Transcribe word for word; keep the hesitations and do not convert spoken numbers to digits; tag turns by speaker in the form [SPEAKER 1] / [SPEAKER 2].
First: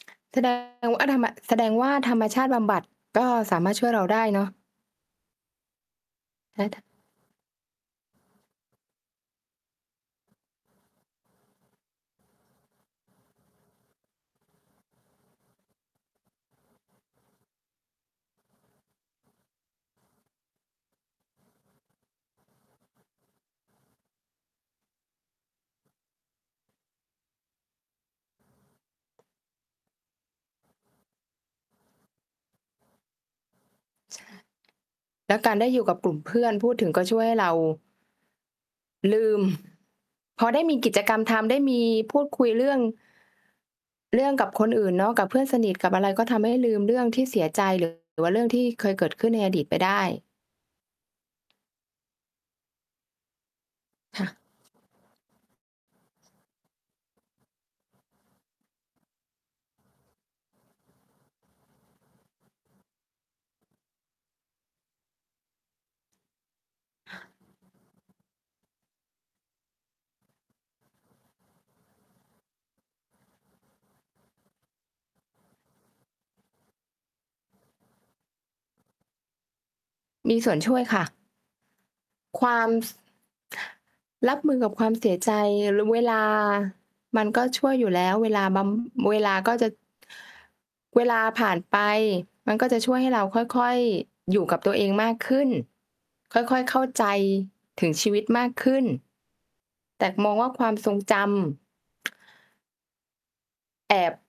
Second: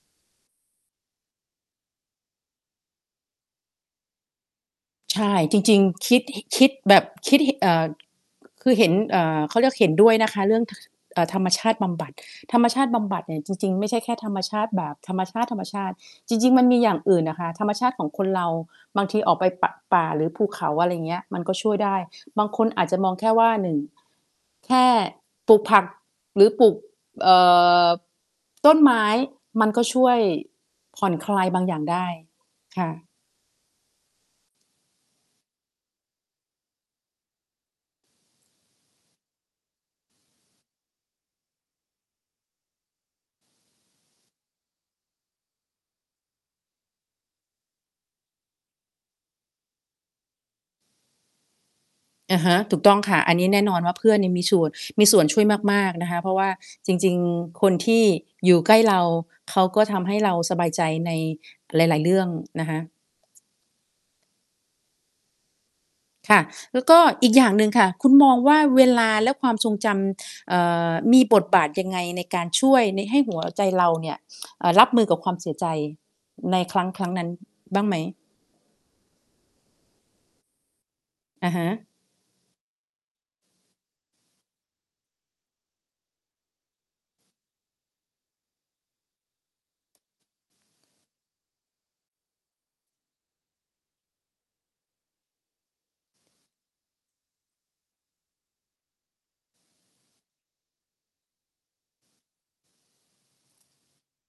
[SPEAKER 1] แสดงว่า ทำ ม แสดงว่าธรรมชาติ บำบัด ก็สามารถช่วยเราได้เนาะ
[SPEAKER 2] ใช่ จริง ๆ คิด ห ค
[SPEAKER 1] ได้
[SPEAKER 2] ิด
[SPEAKER 1] ถ
[SPEAKER 2] แบบคิด ห เอ่อ คือเห็น เอ่อ เขาเรียกเห็นด้วยนะคะเรื่อง ค เอ่อ ธรรมชาติบำบัด ธรรมชาติบำบัดเนี่ยจริง ๆ ไม่ใช่แค่ธรรมชาติแบบธรรมชาติ ๆ จริง ๆ มันมีอย่างอื่นอะค่ะ ธรรมชาติของคนเราบางทีออกไป ป ป่าหรือภูเขา อะไรอย่างเงี้ย มันก็ช่วยได้บางคนอาจจะมองแค่ว่า หนึ่ง แค่ปลูกผักหรือปลูก เอ่อ ต้นไม้ มันก็ช่วยผ่อนคลายบางอย่างได้ ค่ะ
[SPEAKER 1] และการได้อยู่กับกลุ่มเพื่อนพูดถึงก็ช่วยให้เรา ลืม พอได้มีกิจกรรมทำได้มีพูดคุยเรื่อง เรื่องกับคนอื่นเนาะ กับเพื่อนสนิทกับอะไร ก็ทำให้ลืมเรื่องที่เสียใจ หรือ ว่า เรื่องที่เคยเกิดขึ้นในอดีตไปได้
[SPEAKER 2] อ่าฮะ ถูกต้องค่ะ อันนี้แน่นอนว่าเพื่อน
[SPEAKER 1] ค
[SPEAKER 2] เ
[SPEAKER 1] ่
[SPEAKER 2] นี่
[SPEAKER 1] ะ
[SPEAKER 2] ยมีส่วน มีส่วนช่วยมาก ๆ นะคะ เพราะว่าจริง ๆ คนที่อยู่ ใกล้เรา เขาก็ทำให้ เราสบายใจในหลาย ๆ เรื่องนะคะ ค่ะ แล้วก็อีกอย่างหนึ่งค่ะ คุณมองว่าเวลาและความทรงจำ เอ่อ มีบทบาทยังไงในการช่วย น ให้ หัวใจเราเนี่ย เอ่อ รับมือกับความเสียใจในครั้ง ครั้งนั้นบ้างไหม?
[SPEAKER 1] มีส่วนช่วยค่ะ
[SPEAKER 2] อะฮะ
[SPEAKER 1] ความ ส รับมือกับความเสียใจ ร เวลามันก็ช่วยอยู่แล้ว เวลาบำ เวลาก็จะ เวลาผ่านไปมันก็จะช่วยให้เราค่อย ๆ อยู่กับตัวเองมากขึ้น ค่อย ๆ เข้าใจถึงชีวิตมากขึ้น แต่มองว่าความทรงจำ แอบ